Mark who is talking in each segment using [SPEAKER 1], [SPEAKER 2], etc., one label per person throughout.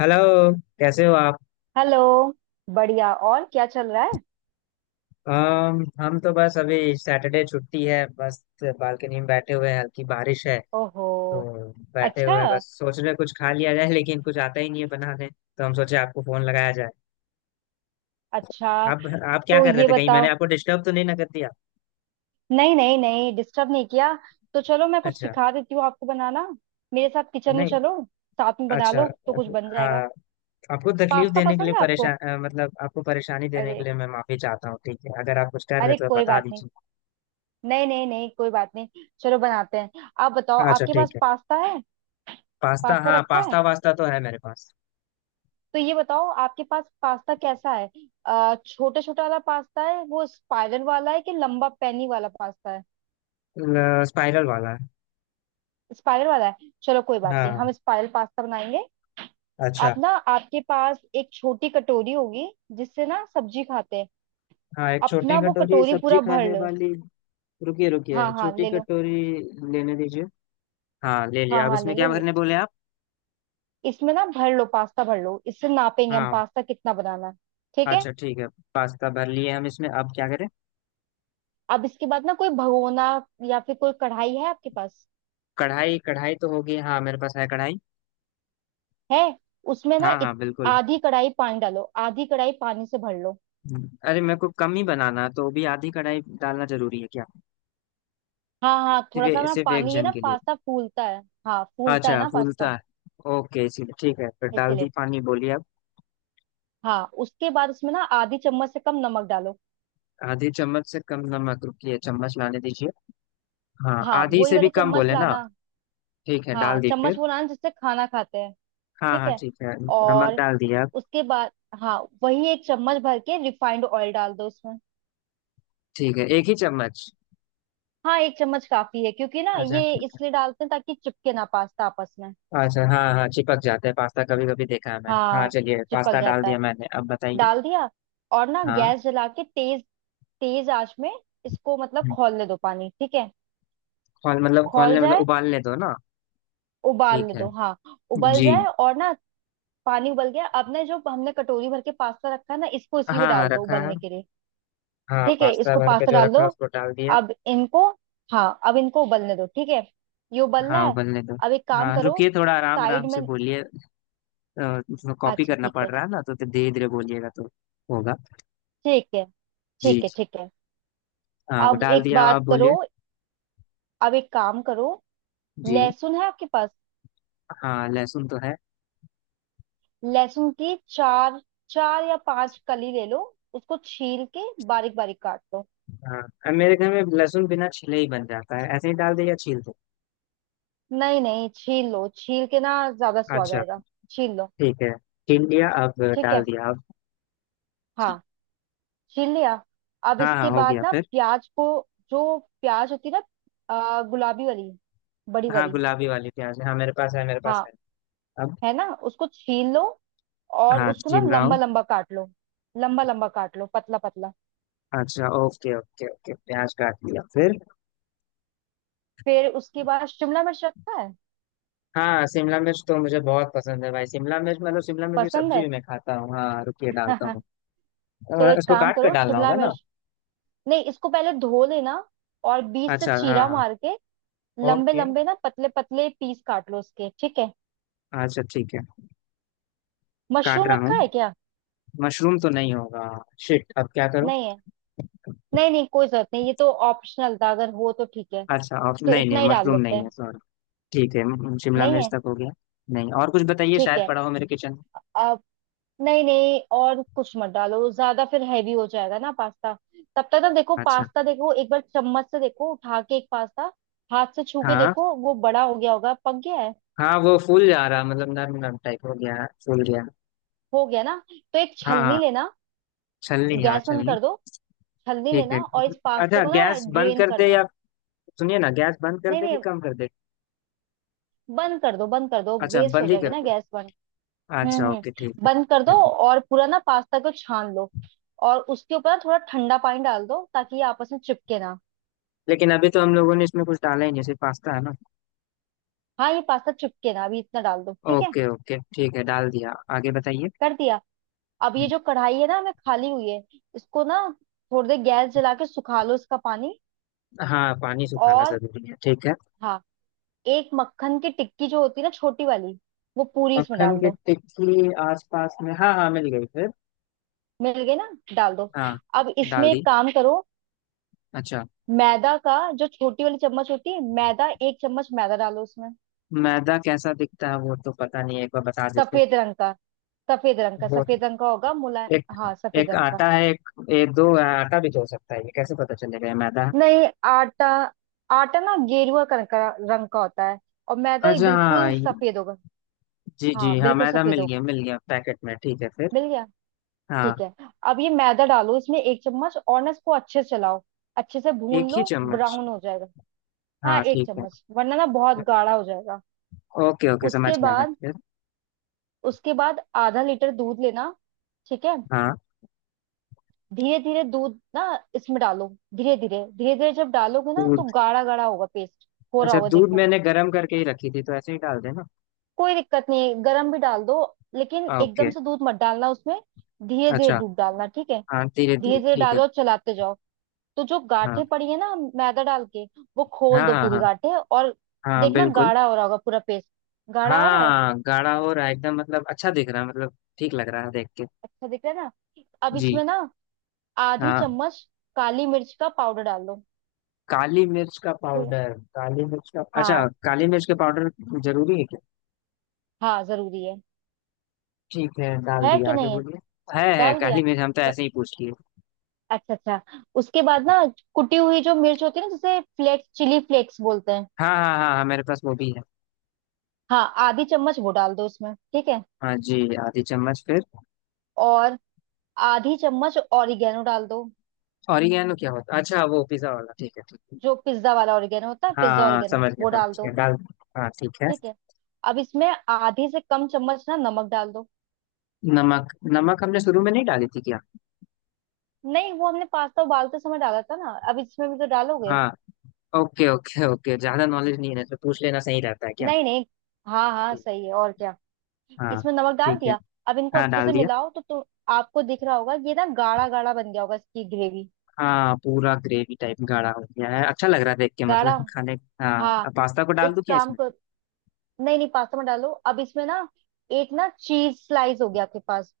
[SPEAKER 1] Hello. कैसे हो आप?
[SPEAKER 2] हेलो। बढ़िया। और क्या चल रहा है।
[SPEAKER 1] हम तो बस अभी सैटरडे छुट्टी है, बस बालकनी में बैठे हुए हैं, हल्की बारिश है।
[SPEAKER 2] ओहो।
[SPEAKER 1] तो बैठे
[SPEAKER 2] अच्छा।
[SPEAKER 1] हुए हैं, बस सोच रहे हैं कुछ खा लिया जाए, लेकिन कुछ आता ही नहीं है बनाने, तो हम सोचे आपको फोन लगाया जाए।
[SPEAKER 2] अच्छा,
[SPEAKER 1] आप आप क्या
[SPEAKER 2] तो
[SPEAKER 1] कर रहे
[SPEAKER 2] ये
[SPEAKER 1] थे, कहीं मैंने
[SPEAKER 2] बताओ।
[SPEAKER 1] आपको डिस्टर्ब तो नहीं ना कर दिया?
[SPEAKER 2] नहीं नहीं नहीं, डिस्टर्ब नहीं किया। तो चलो, मैं कुछ
[SPEAKER 1] अच्छा।
[SPEAKER 2] सिखा देती हूँ आपको बनाना। मेरे साथ किचन में
[SPEAKER 1] नहीं।
[SPEAKER 2] चलो। साथ में बना
[SPEAKER 1] अच्छा।
[SPEAKER 2] लो तो कुछ बन जाएगा।
[SPEAKER 1] हाँ। आपको तकलीफ
[SPEAKER 2] पास्ता
[SPEAKER 1] देने के लिए
[SPEAKER 2] पसंद है आपको।
[SPEAKER 1] परेशान, मतलब आपको परेशानी देने के
[SPEAKER 2] अरे।
[SPEAKER 1] लिए मैं माफी चाहता हूँ। ठीक है, अगर आप कुछ कर रहे
[SPEAKER 2] अरे
[SPEAKER 1] हो तो
[SPEAKER 2] कोई
[SPEAKER 1] बता
[SPEAKER 2] बात नहीं।
[SPEAKER 1] दीजिए।
[SPEAKER 2] नहीं नहीं नहीं कोई बात नहीं। चलो बनाते हैं। आप बताओ,
[SPEAKER 1] अच्छा,
[SPEAKER 2] आपके
[SPEAKER 1] ठीक
[SPEAKER 2] पास
[SPEAKER 1] है।
[SPEAKER 2] पास्ता है।
[SPEAKER 1] पास्ता,
[SPEAKER 2] पास्ता
[SPEAKER 1] हाँ
[SPEAKER 2] रखा है।
[SPEAKER 1] पास्ता वास्ता तो है मेरे पास।
[SPEAKER 2] तो ये बताओ आपके पास पास्ता कैसा है। छोटा छोटा वाला पास्ता है वो स्पाइरल वाला है, कि लंबा पैनी वाला पास्ता है।
[SPEAKER 1] स्पाइरल वाला।
[SPEAKER 2] स्पाइरल वाला है। चलो कोई बात नहीं,
[SPEAKER 1] हाँ।
[SPEAKER 2] हम स्पाइरल पास्ता बनाएंगे।
[SPEAKER 1] अच्छा।
[SPEAKER 2] आप ना, आपके पास एक छोटी कटोरी होगी, जिससे ना सब्जी खाते हैं।
[SPEAKER 1] हाँ, एक छोटी
[SPEAKER 2] अपना वो
[SPEAKER 1] कटोरी
[SPEAKER 2] कटोरी
[SPEAKER 1] सब्जी
[SPEAKER 2] पूरा भर
[SPEAKER 1] खाने
[SPEAKER 2] लो।
[SPEAKER 1] वाली। रुकिए रुकिए,
[SPEAKER 2] हाँ हाँ
[SPEAKER 1] छोटी
[SPEAKER 2] ले लो।
[SPEAKER 1] कटोरी लेने दीजिए। हाँ, ले
[SPEAKER 2] हाँ
[SPEAKER 1] लिया, अब
[SPEAKER 2] हाँ
[SPEAKER 1] इसमें
[SPEAKER 2] ले लो
[SPEAKER 1] क्या
[SPEAKER 2] ले लो।
[SPEAKER 1] भरने बोले आप?
[SPEAKER 2] इसमें ना भर लो, पास्ता भर लो, इससे नापेंगे हम
[SPEAKER 1] हाँ।
[SPEAKER 2] पास्ता कितना बनाना है। ठीक है।
[SPEAKER 1] अच्छा ठीक है। पास्ता भर लिए हम, इसमें अब क्या करें?
[SPEAKER 2] अब इसके बाद ना कोई भगोना या फिर कोई कढ़ाई है आपके पास।
[SPEAKER 1] कढ़ाई, कढ़ाई तो होगी, हाँ मेरे पास है कढ़ाई।
[SPEAKER 2] है। उसमें ना
[SPEAKER 1] हाँ हाँ बिल्कुल।
[SPEAKER 2] आधी कढ़ाई पानी डालो, आधी कढ़ाई पानी से भर लो।
[SPEAKER 1] अरे मेरे को कम ही बनाना है, तो भी आधी कढ़ाई डालना जरूरी है क्या?
[SPEAKER 2] हाँ हाँ, थोड़ा सा
[SPEAKER 1] सिर्फ
[SPEAKER 2] ना
[SPEAKER 1] सिर्फ एक
[SPEAKER 2] पानी, ये
[SPEAKER 1] जन
[SPEAKER 2] ना
[SPEAKER 1] के लिए।
[SPEAKER 2] पास्ता फूलता है। हाँ फूलता है
[SPEAKER 1] अच्छा,
[SPEAKER 2] ना पास्ता।
[SPEAKER 1] फूलता है। ओके, इसीलिए ठीक है फिर। डाल
[SPEAKER 2] इसलिए
[SPEAKER 1] दी पानी, बोलिए आप।
[SPEAKER 2] हाँ। उसके बाद उसमें ना आधी चम्मच से कम नमक डालो।
[SPEAKER 1] आधी चम्मच से कम नमक, रुकिए चम्मच लाने दीजिए। हाँ
[SPEAKER 2] हाँ
[SPEAKER 1] आधी
[SPEAKER 2] वही
[SPEAKER 1] से भी
[SPEAKER 2] वाली
[SPEAKER 1] कम
[SPEAKER 2] चम्मच
[SPEAKER 1] बोले ना।
[SPEAKER 2] लाना।
[SPEAKER 1] ठीक है,
[SPEAKER 2] हाँ
[SPEAKER 1] डाल दी
[SPEAKER 2] चम्मच
[SPEAKER 1] फिर।
[SPEAKER 2] वो लाना जिससे खाना खाते हैं।
[SPEAKER 1] हाँ
[SPEAKER 2] ठीक
[SPEAKER 1] हाँ
[SPEAKER 2] है।
[SPEAKER 1] ठीक है। नमक
[SPEAKER 2] और
[SPEAKER 1] डाल दिया।
[SPEAKER 2] उसके बाद हाँ वही एक चम्मच भर के रिफाइंड ऑयल डाल दो उसमें।
[SPEAKER 1] ठीक है, एक ही चम्मच।
[SPEAKER 2] हाँ एक चम्मच काफी है, क्योंकि ना
[SPEAKER 1] अच्छा
[SPEAKER 2] ये
[SPEAKER 1] ठीक है।
[SPEAKER 2] इसलिए डालते हैं ताकि चिपके ना पास्ता आपस में।
[SPEAKER 1] अच्छा, हाँ हाँ चिपक जाता है पास्ता कभी कभी, देखा है मैंने। हाँ
[SPEAKER 2] हाँ
[SPEAKER 1] चलिए,
[SPEAKER 2] चिपक
[SPEAKER 1] पास्ता डाल
[SPEAKER 2] जाता है।
[SPEAKER 1] दिया मैंने, अब बताइए।
[SPEAKER 2] डाल दिया। और ना
[SPEAKER 1] हाँ।
[SPEAKER 2] गैस जला के तेज, तेज आंच में इसको, मतलब
[SPEAKER 1] हम्म।
[SPEAKER 2] खौलने दो पानी, ठीक है।
[SPEAKER 1] खोल, मतलब
[SPEAKER 2] खौल
[SPEAKER 1] खोलने, मतलब
[SPEAKER 2] जाए,
[SPEAKER 1] उबालने दो ना। ठीक
[SPEAKER 2] उबालने
[SPEAKER 1] है।
[SPEAKER 2] दो हाँ। उबल
[SPEAKER 1] जी।
[SPEAKER 2] जाए और ना, पानी उबल गया। अब ना जो हमने कटोरी भर के पास्ता रखा है ना, इसको इसी में
[SPEAKER 1] हाँ हाँ
[SPEAKER 2] डाल दो
[SPEAKER 1] रखा है।
[SPEAKER 2] उबलने के लिए।
[SPEAKER 1] हाँ,
[SPEAKER 2] ठीक है,
[SPEAKER 1] पास्ता
[SPEAKER 2] इसको
[SPEAKER 1] भर के
[SPEAKER 2] पास्ता
[SPEAKER 1] जो
[SPEAKER 2] डाल
[SPEAKER 1] रखा
[SPEAKER 2] दो।
[SPEAKER 1] है उसको डाल दिया।
[SPEAKER 2] अब इनको, हाँ अब इनको उबलने दो, ठीक है। ये उबल रहा
[SPEAKER 1] हाँ
[SPEAKER 2] है।
[SPEAKER 1] उबलने दो।
[SPEAKER 2] अब एक काम
[SPEAKER 1] हाँ
[SPEAKER 2] करो,
[SPEAKER 1] रुकिए, थोड़ा आराम आराम
[SPEAKER 2] साइड
[SPEAKER 1] से
[SPEAKER 2] में।
[SPEAKER 1] बोलिए। अ, कॉपी
[SPEAKER 2] अच्छा
[SPEAKER 1] करना
[SPEAKER 2] ठीक
[SPEAKER 1] पड़
[SPEAKER 2] है।
[SPEAKER 1] रहा है ना, तो धीरे धीरे बोलिएगा तो होगा।
[SPEAKER 2] ठीक है
[SPEAKER 1] जी
[SPEAKER 2] ठीक है
[SPEAKER 1] जी।
[SPEAKER 2] ठीक है।
[SPEAKER 1] हाँ वो
[SPEAKER 2] अब
[SPEAKER 1] डाल
[SPEAKER 2] एक
[SPEAKER 1] दिया, अब
[SPEAKER 2] बात
[SPEAKER 1] आप
[SPEAKER 2] करो
[SPEAKER 1] बोलिए।
[SPEAKER 2] अब एक काम करो।
[SPEAKER 1] जी।
[SPEAKER 2] लहसुन है आपके पास।
[SPEAKER 1] हाँ लहसुन तो है।
[SPEAKER 2] लहसुन की चार, चार या पांच कली ले लो। उसको छील के बारीक बारीक काट लो।
[SPEAKER 1] हाँ, अब मेरे घर में लहसुन बिना छिले ही बन जाता है, ऐसे ही डाल दे या छील दो?
[SPEAKER 2] नहीं नहीं, छील लो, छील के ना ज्यादा स्वाद
[SPEAKER 1] अच्छा
[SPEAKER 2] आएगा। छील लो।
[SPEAKER 1] ठीक है। छील लिया, अब
[SPEAKER 2] ठीक
[SPEAKER 1] डाल
[SPEAKER 2] है।
[SPEAKER 1] दिया अब। जी।
[SPEAKER 2] हाँ छील लिया। अब
[SPEAKER 1] हाँ हाँ
[SPEAKER 2] इसके
[SPEAKER 1] हो
[SPEAKER 2] बाद
[SPEAKER 1] गया
[SPEAKER 2] ना
[SPEAKER 1] फिर।
[SPEAKER 2] प्याज को, जो प्याज होती है ना गुलाबी वाली, बड़ी
[SPEAKER 1] हाँ
[SPEAKER 2] वाली।
[SPEAKER 1] गुलाबी वाली प्याज है। हाँ मेरे पास है, मेरे पास
[SPEAKER 2] हाँ
[SPEAKER 1] है। अब।
[SPEAKER 2] है ना, उसको छील लो, और
[SPEAKER 1] हाँ
[SPEAKER 2] उसको ना
[SPEAKER 1] छील रहा
[SPEAKER 2] लंबा
[SPEAKER 1] हूँ।
[SPEAKER 2] लंबा काट लो। लंबा लंबा काट लो, पतला पतला।
[SPEAKER 1] अच्छा, ओके ओके ओके, प्याज काट लिया फिर।
[SPEAKER 2] फिर उसके बाद शिमला मिर्च रखता है।
[SPEAKER 1] हाँ, शिमला मिर्च तो मुझे बहुत पसंद है भाई, शिमला मिर्च मतलब शिमला मिर्च की
[SPEAKER 2] पसंद
[SPEAKER 1] सब्जी
[SPEAKER 2] है।
[SPEAKER 1] भी मैं खाता हूँ। हाँ रुकिए, डालता हूँ।
[SPEAKER 2] तो एक
[SPEAKER 1] इसको
[SPEAKER 2] काम
[SPEAKER 1] काट कर
[SPEAKER 2] करो
[SPEAKER 1] डालना
[SPEAKER 2] शिमला
[SPEAKER 1] होगा ना?
[SPEAKER 2] मिर्च, नहीं इसको पहले धो लेना, और बीच से
[SPEAKER 1] अच्छा हाँ
[SPEAKER 2] चीरा
[SPEAKER 1] हाँ।
[SPEAKER 2] मार के लंबे
[SPEAKER 1] ओके।
[SPEAKER 2] लंबे ना पतले पतले पीस काट लो उसके, ठीक है।
[SPEAKER 1] अच्छा ठीक है। काट
[SPEAKER 2] मशरूम
[SPEAKER 1] रहा हूँ।
[SPEAKER 2] रखा है क्या।
[SPEAKER 1] मशरूम तो नहीं होगा। शिट, अब क्या करूँ?
[SPEAKER 2] नहीं है। नहीं नहीं कोई जरूरत नहीं, ये तो ऑप्शनल था, अगर हो तो ठीक है।
[SPEAKER 1] अच्छा ऑफ,
[SPEAKER 2] तो
[SPEAKER 1] नहीं नहीं,
[SPEAKER 2] इतना ही डाल
[SPEAKER 1] मशरूम
[SPEAKER 2] लेते
[SPEAKER 1] नहीं है
[SPEAKER 2] हैं।
[SPEAKER 1] सॉरी। ठीक है, शिमला
[SPEAKER 2] नहीं
[SPEAKER 1] मिर्च
[SPEAKER 2] है।
[SPEAKER 1] तक हो गया। नहीं, और कुछ बताइए
[SPEAKER 2] ठीक
[SPEAKER 1] शायद
[SPEAKER 2] है।
[SPEAKER 1] पड़ा हो मेरे किचन में।
[SPEAKER 2] अब नहीं नहीं और कुछ मत डालो, ज्यादा फिर हैवी हो जाएगा ना पास्ता। तब तक ना देखो
[SPEAKER 1] अच्छा।
[SPEAKER 2] पास्ता, देखो एक बार चम्मच से, देखो उठा के एक पास्ता हाथ से छू के
[SPEAKER 1] हाँ
[SPEAKER 2] देखो, वो बड़ा हो गया होगा, पक गया है।
[SPEAKER 1] हाँ, वो फूल जा रहा, मतलब नरम नरम टाइप हो गया फूल गया।
[SPEAKER 2] हो गया ना, तो एक
[SPEAKER 1] हाँ हाँ
[SPEAKER 2] छलनी लेना।
[SPEAKER 1] छलनी, हाँ
[SPEAKER 2] गैस बंद
[SPEAKER 1] छलनी।
[SPEAKER 2] कर दो। हल्दी
[SPEAKER 1] ठीक है।
[SPEAKER 2] लेना और इस पास्ता
[SPEAKER 1] अच्छा
[SPEAKER 2] को ना
[SPEAKER 1] गैस बंद
[SPEAKER 2] ड्रेन
[SPEAKER 1] कर
[SPEAKER 2] कर
[SPEAKER 1] दे
[SPEAKER 2] दो।
[SPEAKER 1] या, सुनिए ना, गैस बंद कर
[SPEAKER 2] नहीं
[SPEAKER 1] दे
[SPEAKER 2] नहीं,
[SPEAKER 1] कि कम कर दे?
[SPEAKER 2] बंद कर दो, बंद कर दो,
[SPEAKER 1] अच्छा
[SPEAKER 2] वेस्ट हो
[SPEAKER 1] बंद ही
[SPEAKER 2] जाएगी
[SPEAKER 1] कर
[SPEAKER 2] ना
[SPEAKER 1] दे।
[SPEAKER 2] गैस, बंद।
[SPEAKER 1] अच्छा ओके
[SPEAKER 2] हम्म,
[SPEAKER 1] ठीक है।
[SPEAKER 2] बंद कर दो।
[SPEAKER 1] ठीक है।
[SPEAKER 2] और पूरा ना पास्ता को छान लो, और उसके ऊपर ना थोड़ा ठंडा पानी डाल दो, ताकि ये आपस में चिपके ना।
[SPEAKER 1] लेकिन अभी तो हम लोगों ने इसमें कुछ डाला ही नहीं, सिर्फ पास्ता है ना।
[SPEAKER 2] हाँ ये पास्ता चिपके ना, अभी इतना डाल दो, ठीक है।
[SPEAKER 1] ओके ओके ठीक है, डाल दिया, आगे बताइए।
[SPEAKER 2] कर दिया। अब ये जो कढ़ाई है ना हमें खाली हुई है, इसको ना थोड़ी देर गैस जला के सुखा लो इसका पानी।
[SPEAKER 1] हाँ पानी सुखाना
[SPEAKER 2] और
[SPEAKER 1] जरूरी है, ठीक है।
[SPEAKER 2] हाँ, एक मक्खन की टिक्की जो होती है ना, छोटी वाली, वो पूरी इसमें
[SPEAKER 1] मक्खन
[SPEAKER 2] डाल
[SPEAKER 1] की
[SPEAKER 2] दो।
[SPEAKER 1] टिक्की आसपास में, हाँ हाँ मिल गई फिर।
[SPEAKER 2] मिल गए ना, डाल दो।
[SPEAKER 1] हाँ।
[SPEAKER 2] अब
[SPEAKER 1] डाल
[SPEAKER 2] इसमें
[SPEAKER 1] दी।
[SPEAKER 2] एक काम करो,
[SPEAKER 1] अच्छा।
[SPEAKER 2] मैदा का, जो छोटी वाली चम्मच होती है, मैदा एक चम्मच मैदा डालो उसमें।
[SPEAKER 1] मैदा कैसा दिखता है वो तो पता नहीं है, एक बार बता देते।
[SPEAKER 2] सफेद रंग का, सफेद रंग का,
[SPEAKER 1] वो
[SPEAKER 2] सफेद रंग का होगा मुला।
[SPEAKER 1] एक,
[SPEAKER 2] हाँ सफेद
[SPEAKER 1] एक
[SPEAKER 2] रंग का।
[SPEAKER 1] आटा है, एक ये, दो, आटा भी तो हो सकता है, ये कैसे पता चलेगा ये मैदा है?
[SPEAKER 2] नहीं आटा, आटा ना गेरुआ रंग का होता है, और मैदा ये
[SPEAKER 1] अच्छा हाँ
[SPEAKER 2] बिल्कुल सफेद होगा।
[SPEAKER 1] जी जी,
[SPEAKER 2] हाँ
[SPEAKER 1] हाँ
[SPEAKER 2] बिल्कुल
[SPEAKER 1] मैदा
[SPEAKER 2] सफेद
[SPEAKER 1] मिल
[SPEAKER 2] होगा।
[SPEAKER 1] गया, मिल गया पैकेट में, ठीक है फिर।
[SPEAKER 2] मिल गया।
[SPEAKER 1] हाँ।
[SPEAKER 2] ठीक है, अब ये मैदा डालो इसमें एक चम्मच, और ना इसको अच्छे से चलाओ, अच्छे से भून
[SPEAKER 1] एक ही
[SPEAKER 2] लो,
[SPEAKER 1] चम्मच।
[SPEAKER 2] ब्राउन हो जाएगा। हाँ
[SPEAKER 1] हाँ
[SPEAKER 2] एक
[SPEAKER 1] ठीक है।
[SPEAKER 2] चम्मच, वरना ना बहुत गाढ़ा हो जाएगा।
[SPEAKER 1] ओके ओके समझ
[SPEAKER 2] उसके
[SPEAKER 1] गया मैं
[SPEAKER 2] बाद,
[SPEAKER 1] फिर।
[SPEAKER 2] उसके बाद आधा लीटर दूध लेना, ठीक है।
[SPEAKER 1] हाँ।
[SPEAKER 2] धीरे धीरे दूध ना इसमें डालो, धीरे धीरे धीरे धीरे जब डालोगे ना, तो
[SPEAKER 1] दूध।
[SPEAKER 2] गाढ़ा गाढ़ा होगा पेस्ट, हो रहा
[SPEAKER 1] अच्छा,
[SPEAKER 2] होगा
[SPEAKER 1] दूध
[SPEAKER 2] देखो।
[SPEAKER 1] मैंने गर्म करके ही रखी थी, तो ऐसे ही डाल देना।
[SPEAKER 2] कोई दिक्कत नहीं है, गर्म भी डाल दो, लेकिन
[SPEAKER 1] ओके।
[SPEAKER 2] एकदम से दूध मत डालना उसमें। धीरे धीरे
[SPEAKER 1] अच्छा।
[SPEAKER 2] दूध डालना, ठीक है।
[SPEAKER 1] हाँ धीरे
[SPEAKER 2] धीरे
[SPEAKER 1] धीरे
[SPEAKER 2] धीरे
[SPEAKER 1] ठीक है।
[SPEAKER 2] डालो और चलाते जाओ, तो जो
[SPEAKER 1] हाँ
[SPEAKER 2] गांठें पड़ी है ना मैदा डाल के, वो
[SPEAKER 1] हाँ
[SPEAKER 2] खोल दो
[SPEAKER 1] हाँ
[SPEAKER 2] पूरी
[SPEAKER 1] हाँ।
[SPEAKER 2] गांठें। और
[SPEAKER 1] हाँ
[SPEAKER 2] देखना
[SPEAKER 1] बिल्कुल।
[SPEAKER 2] गाढ़ा हो रहा होगा पूरा पेस्ट। गाढ़ा हो रहा है।
[SPEAKER 1] हाँ गाढ़ा हो रहा है एकदम, मतलब अच्छा दिख रहा है, मतलब ठीक लग रहा है देख के।
[SPEAKER 2] अच्छा दिख रहा है ना। अब
[SPEAKER 1] जी।
[SPEAKER 2] इसमें ना आधी
[SPEAKER 1] हाँ,
[SPEAKER 2] चम्मच काली मिर्च का पाउडर डाल दो।
[SPEAKER 1] काली मिर्च का पाउडर, काली मिर्च का, अच्छा
[SPEAKER 2] हाँ
[SPEAKER 1] काली मिर्च का पाउडर। जरूरी है क्या?
[SPEAKER 2] हाँ जरूरी है।
[SPEAKER 1] ठीक है डाल
[SPEAKER 2] है
[SPEAKER 1] दिया,
[SPEAKER 2] कि
[SPEAKER 1] आगे
[SPEAKER 2] नहीं है।
[SPEAKER 1] बोलिए। है
[SPEAKER 2] डाल दिया।
[SPEAKER 1] काली मिर्च, हम तो
[SPEAKER 2] क-
[SPEAKER 1] ऐसे ही पूछ लिए।
[SPEAKER 2] अच्छा अच्छा। उसके बाद ना, कुटी हुई जो मिर्च होती है ना, जिसे फ्लेक्स, चिली फ्लेक्स बोलते हैं।
[SPEAKER 1] हाँ हाँ हाँ हाँ, मेरे पास वो भी है।
[SPEAKER 2] हाँ आधी चम्मच वो डाल दो उसमें, ठीक है।
[SPEAKER 1] हाँ जी। आधी चम्मच फिर।
[SPEAKER 2] और आधी चम्मच ऑरिगेनो डाल दो।
[SPEAKER 1] ऑरिगेनो क्या होता है? अच्छा वो पिज्जा वाला, ठीक है ठीक है।
[SPEAKER 2] जो पिज्जा वाला ऑरिगेनो होता है,
[SPEAKER 1] हाँ।
[SPEAKER 2] पिज्जा
[SPEAKER 1] हाँ,
[SPEAKER 2] ऑरिगेनो वो डाल
[SPEAKER 1] समझ गया
[SPEAKER 2] दो।
[SPEAKER 1] डाल। हाँ ठीक है।
[SPEAKER 2] ठीक है। अब इसमें आधी से कम चम्मच ना नमक डाल दो।
[SPEAKER 1] नमक, नमक हमने शुरू में नहीं डाली थी क्या?
[SPEAKER 2] नहीं वो हमने पास्ता उबालते समय डाला था ना, अब इसमें भी तो डालोगे।
[SPEAKER 1] हाँ। ओके ओके ओके, ज्यादा नॉलेज नहीं है तो पूछ लेना सही रहता है क्या?
[SPEAKER 2] नहीं नहीं, हाँ हाँ
[SPEAKER 1] जी।
[SPEAKER 2] सही है, और क्या।
[SPEAKER 1] हाँ
[SPEAKER 2] इसमें नमक डाल
[SPEAKER 1] ठीक है।
[SPEAKER 2] दिया। अब इनको
[SPEAKER 1] हाँ
[SPEAKER 2] अच्छे से
[SPEAKER 1] डाल दिया।
[SPEAKER 2] मिलाओ, तो आपको दिख रहा होगा ये ना गाढ़ा गाढ़ा बन गया होगा इसकी ग्रेवी।
[SPEAKER 1] हाँ, पूरा ग्रेवी टाइप गाढ़ा हो गया है, अच्छा लग रहा है देख के
[SPEAKER 2] गाढ़ा।
[SPEAKER 1] मतलब खाने। हाँ,
[SPEAKER 2] हाँ
[SPEAKER 1] अब पास्ता को डाल
[SPEAKER 2] एक
[SPEAKER 1] दूं क्या
[SPEAKER 2] काम
[SPEAKER 1] इसमें?
[SPEAKER 2] कर, नहीं नहीं, पास्ता में डालो। अब इसमें ना एक ना चीज स्लाइस होगी आपके पास।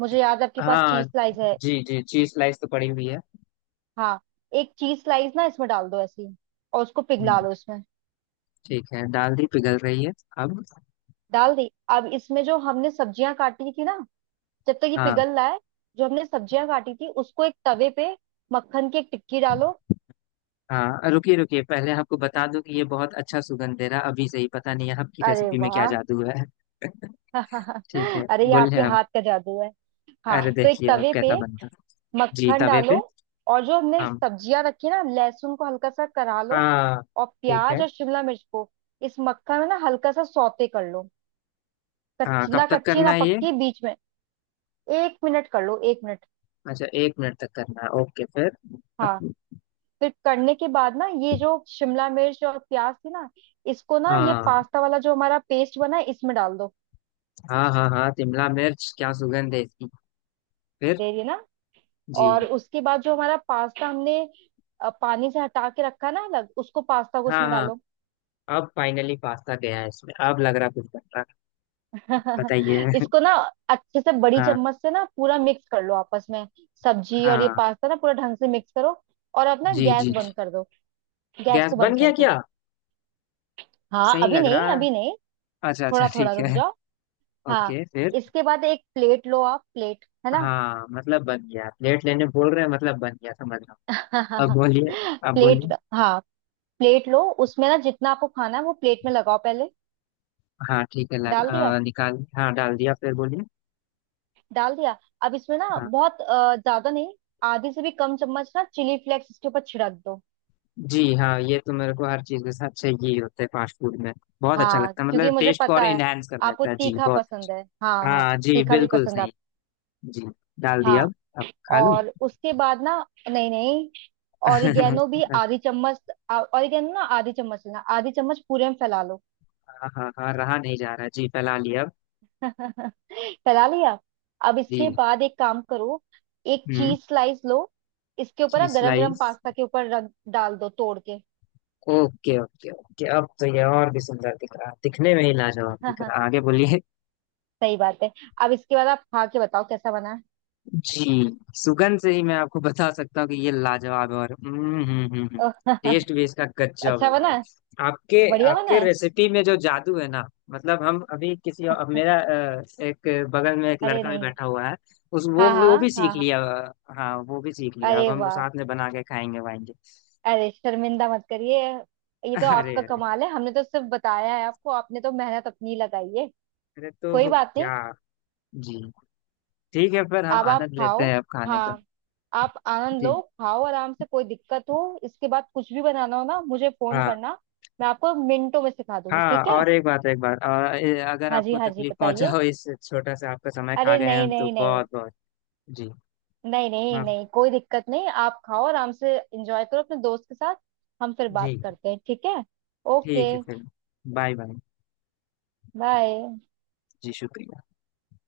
[SPEAKER 2] मुझे याद है आपके पास
[SPEAKER 1] हाँ।
[SPEAKER 2] चीज स्लाइस है।
[SPEAKER 1] जी जी, चीज स्लाइस तो पड़ी हुई है।
[SPEAKER 2] हाँ एक चीज स्लाइस ना इसमें डाल दो ऐसी, और उसको
[SPEAKER 1] हम्म,
[SPEAKER 2] पिघला लो इसमें।
[SPEAKER 1] ठीक है डाल दी, पिघल रही है। अब।
[SPEAKER 2] डाल दी। अब इसमें जो हमने सब्जियां काटी थी ना, जब तक ये
[SPEAKER 1] हाँ
[SPEAKER 2] पिघल रहा है, जो हमने सब्जियां काटी थी उसको एक तवे पे, मक्खन की एक टिक्की डालो।
[SPEAKER 1] हाँ रुकिए रुकिए, पहले आपको बता दूं कि ये बहुत अच्छा सुगंध दे रहा अभी से ही, पता नहीं आपकी
[SPEAKER 2] अरे
[SPEAKER 1] रेसिपी में क्या
[SPEAKER 2] वाह।
[SPEAKER 1] जादू है ठीक है,
[SPEAKER 2] अरे ये
[SPEAKER 1] बोलिए
[SPEAKER 2] आपके
[SPEAKER 1] आप।
[SPEAKER 2] हाथ का जादू है। हाँ
[SPEAKER 1] अरे
[SPEAKER 2] तो एक
[SPEAKER 1] देखिए अब
[SPEAKER 2] तवे पे
[SPEAKER 1] कैसा बनता। जी
[SPEAKER 2] मक्खन
[SPEAKER 1] तवे
[SPEAKER 2] डालो,
[SPEAKER 1] पे।
[SPEAKER 2] और जो हमने
[SPEAKER 1] हम।
[SPEAKER 2] सब्जियां रखी ना, लहसुन को हल्का सा करा लो,
[SPEAKER 1] हाँ।
[SPEAKER 2] और
[SPEAKER 1] ठीक है।
[SPEAKER 2] प्याज और शिमला मिर्च को इस मक्खन में ना हल्का सा सौते कर लो।
[SPEAKER 1] हाँ,
[SPEAKER 2] कच्ची
[SPEAKER 1] कब
[SPEAKER 2] ना,
[SPEAKER 1] तक
[SPEAKER 2] कच्ची
[SPEAKER 1] करना
[SPEAKER 2] ना
[SPEAKER 1] है ये?
[SPEAKER 2] पक्की, बीच में। एक मिनट कर लो, एक मिनट।
[SPEAKER 1] अच्छा एक मिनट तक करना है, ओके फिर।
[SPEAKER 2] हाँ
[SPEAKER 1] अब-
[SPEAKER 2] फिर करने के बाद ना, ये जो शिमला मिर्च और प्याज थी ना, इसको ना, ये
[SPEAKER 1] हाँ
[SPEAKER 2] पास्ता वाला जो हमारा पेस्ट बना है, इसमें डाल दो।
[SPEAKER 1] हाँ हाँ हाँ, शिमला मिर्च, क्या सुगंध है इसकी। फिर।
[SPEAKER 2] दे रही है ना।
[SPEAKER 1] जी।
[SPEAKER 2] और उसके बाद जो हमारा पास्ता हमने पानी से हटा के रखा ना अलग, उसको, पास्ता को
[SPEAKER 1] हाँ
[SPEAKER 2] उसमें
[SPEAKER 1] हाँ।
[SPEAKER 2] डालो।
[SPEAKER 1] अब फाइनली पास्ता गया है इसमें, अब लग रहा कुछ बन रहा है। बताइए।
[SPEAKER 2] इसको ना अच्छे से बड़ी
[SPEAKER 1] हाँ
[SPEAKER 2] चम्मच से ना पूरा मिक्स कर लो आपस में। सब्जी और ये
[SPEAKER 1] हाँ।
[SPEAKER 2] पास्ता ना पूरा ढंग से मिक्स करो। और अब ना
[SPEAKER 1] जी
[SPEAKER 2] गैस
[SPEAKER 1] जी जी।
[SPEAKER 2] बंद कर दो। गैस
[SPEAKER 1] गैस
[SPEAKER 2] को
[SPEAKER 1] बन
[SPEAKER 2] बंद कर
[SPEAKER 1] गया
[SPEAKER 2] दो।
[SPEAKER 1] क्या?
[SPEAKER 2] हाँ
[SPEAKER 1] सही
[SPEAKER 2] अभी
[SPEAKER 1] लग
[SPEAKER 2] नहीं,
[SPEAKER 1] रहा है।
[SPEAKER 2] अभी नहीं,
[SPEAKER 1] अच्छा अच्छा
[SPEAKER 2] थोड़ा थोड़ा
[SPEAKER 1] ठीक
[SPEAKER 2] रुक
[SPEAKER 1] है।
[SPEAKER 2] जाओ। हाँ
[SPEAKER 1] ओके फिर।
[SPEAKER 2] इसके बाद एक प्लेट लो। आप प्लेट है ना।
[SPEAKER 1] हाँ, मतलब बन गया, प्लेट लेने बोल रहे हैं, मतलब बन गया समझ रहा हूँ। अब बोलिए, अब
[SPEAKER 2] प्लेट,
[SPEAKER 1] बोलिए।
[SPEAKER 2] हाँ प्लेट लो, उसमें ना जितना आपको खाना है वो प्लेट में लगाओ पहले।
[SPEAKER 1] हाँ ठीक है लग,
[SPEAKER 2] डाल दिया।
[SPEAKER 1] निकाल, हाँ डाल दिया, फिर बोलिए।
[SPEAKER 2] डाल दिया। अब इसमें ना
[SPEAKER 1] हाँ।
[SPEAKER 2] बहुत ज्यादा नहीं, आधी से भी कम चम्मच ना चिली फ्लेक्स इसके ऊपर छिड़क दो।
[SPEAKER 1] जी, हाँ ये तो मेरे को हर चीज के साथ चाहिए ही होता है फास्ट फूड में। बहुत अच्छा
[SPEAKER 2] हाँ
[SPEAKER 1] लगता है,
[SPEAKER 2] क्योंकि
[SPEAKER 1] मतलब
[SPEAKER 2] मुझे
[SPEAKER 1] टेस्ट को और
[SPEAKER 2] पता है
[SPEAKER 1] इनहेंस कर
[SPEAKER 2] आपको
[SPEAKER 1] देता है जी,
[SPEAKER 2] तीखा
[SPEAKER 1] बहुत
[SPEAKER 2] पसंद है, हाँ
[SPEAKER 1] अच्छा।
[SPEAKER 2] हाँ।
[SPEAKER 1] हाँ जी
[SPEAKER 2] तीखा भी
[SPEAKER 1] बिल्कुल
[SPEAKER 2] पसंद है
[SPEAKER 1] सही।
[SPEAKER 2] आपको।
[SPEAKER 1] जी। डाल दिया
[SPEAKER 2] हाँ।
[SPEAKER 1] अब। अब खा लूँ?
[SPEAKER 2] और उसके बाद ना, नहीं नहीं, ऑरिगेनो भी
[SPEAKER 1] हाँ।
[SPEAKER 2] आधी चम्मच। ऑरिगेनो ना आधी चम्मच लेना, आधी चम्मच पूरे में फैला लो।
[SPEAKER 1] हाँ हाँ, रहा नहीं जा रहा जी, फैला लिया अब।
[SPEAKER 2] फैला लिया। अब
[SPEAKER 1] जी।
[SPEAKER 2] इसके बाद एक काम करो, एक
[SPEAKER 1] हम्म।
[SPEAKER 2] चीज स्लाइस लो, इसके ऊपर ना
[SPEAKER 1] चीज
[SPEAKER 2] गरम गरम
[SPEAKER 1] स्लाइस।
[SPEAKER 2] पास्ता के ऊपर रख, डाल दो तोड़ के।
[SPEAKER 1] ओके ओके ओके, अब तो ये और भी सुंदर दिख रहा है, दिखने में ही लाजवाब दिख रहा है, आगे बोलिए।
[SPEAKER 2] सही बात है। अब इसके बाद आप खा के बताओ कैसा बना है।
[SPEAKER 1] जी, सुगंध से ही मैं आपको बता सकता हूँ कि ये लाजवाब है। और हम्म।
[SPEAKER 2] ओह,
[SPEAKER 1] टेस्ट भी इसका गजब है
[SPEAKER 2] अच्छा बना
[SPEAKER 1] भाई।
[SPEAKER 2] है,
[SPEAKER 1] आपके,
[SPEAKER 2] बढ़िया बना
[SPEAKER 1] आपके
[SPEAKER 2] है।
[SPEAKER 1] रेसिपी में जो जादू है ना, मतलब हम अभी किसी, अब मेरा एक, बगल में एक
[SPEAKER 2] अरे
[SPEAKER 1] लड़का भी
[SPEAKER 2] नहीं,
[SPEAKER 1] बैठा हुआ है। उस
[SPEAKER 2] हाँ
[SPEAKER 1] वो
[SPEAKER 2] हाँ
[SPEAKER 1] भी
[SPEAKER 2] हाँ
[SPEAKER 1] सीख
[SPEAKER 2] हाँ।
[SPEAKER 1] लिया, हाँ वो भी सीख लिया, अब
[SPEAKER 2] अरे
[SPEAKER 1] हम लोग
[SPEAKER 2] वाह,
[SPEAKER 1] साथ में बना के खाएंगे वाएंगे।
[SPEAKER 2] अरे शर्मिंदा मत करिए, ये तो
[SPEAKER 1] अरे
[SPEAKER 2] आपका
[SPEAKER 1] अरे,
[SPEAKER 2] कमाल है, हमने तो सिर्फ बताया है, आपको आपने तो मेहनत अपनी लगाई है।
[SPEAKER 1] अरे
[SPEAKER 2] कोई
[SPEAKER 1] तो
[SPEAKER 2] बात नहीं।
[SPEAKER 1] क्या। जी। ठीक है फिर, हम
[SPEAKER 2] अब आप
[SPEAKER 1] आनंद लेते
[SPEAKER 2] खाओ।
[SPEAKER 1] हैं अब खाने का।
[SPEAKER 2] हाँ आप आनंद लो,
[SPEAKER 1] जी।
[SPEAKER 2] खाओ आराम से, कोई दिक्कत हो इसके बाद कुछ भी बनाना हो ना, मुझे फोन
[SPEAKER 1] हाँ
[SPEAKER 2] करना, मैं आपको मिनटों में सिखा दूंगी,
[SPEAKER 1] हाँ,
[SPEAKER 2] ठीक है।
[SPEAKER 1] और एक बात, एक बात और अगर
[SPEAKER 2] हाँ जी,
[SPEAKER 1] आपको
[SPEAKER 2] हाँ जी
[SPEAKER 1] तकलीफ
[SPEAKER 2] बताइए।
[SPEAKER 1] पहुंचाओ, इस छोटा सा आपका समय खा
[SPEAKER 2] अरे
[SPEAKER 1] गए
[SPEAKER 2] नहीं
[SPEAKER 1] हम, तो
[SPEAKER 2] नहीं नहीं,
[SPEAKER 1] बहुत बहुत। जी।
[SPEAKER 2] नहीं नहीं
[SPEAKER 1] माफ।
[SPEAKER 2] नहीं कोई दिक्कत नहीं, आप खाओ आराम से, एंजॉय करो अपने दोस्त के साथ। हम फिर
[SPEAKER 1] जी।
[SPEAKER 2] बात करते हैं, ठीक है। ओके।
[SPEAKER 1] ठीक है फिर। Bye bye.
[SPEAKER 2] बाय।
[SPEAKER 1] जी शुक्रिया।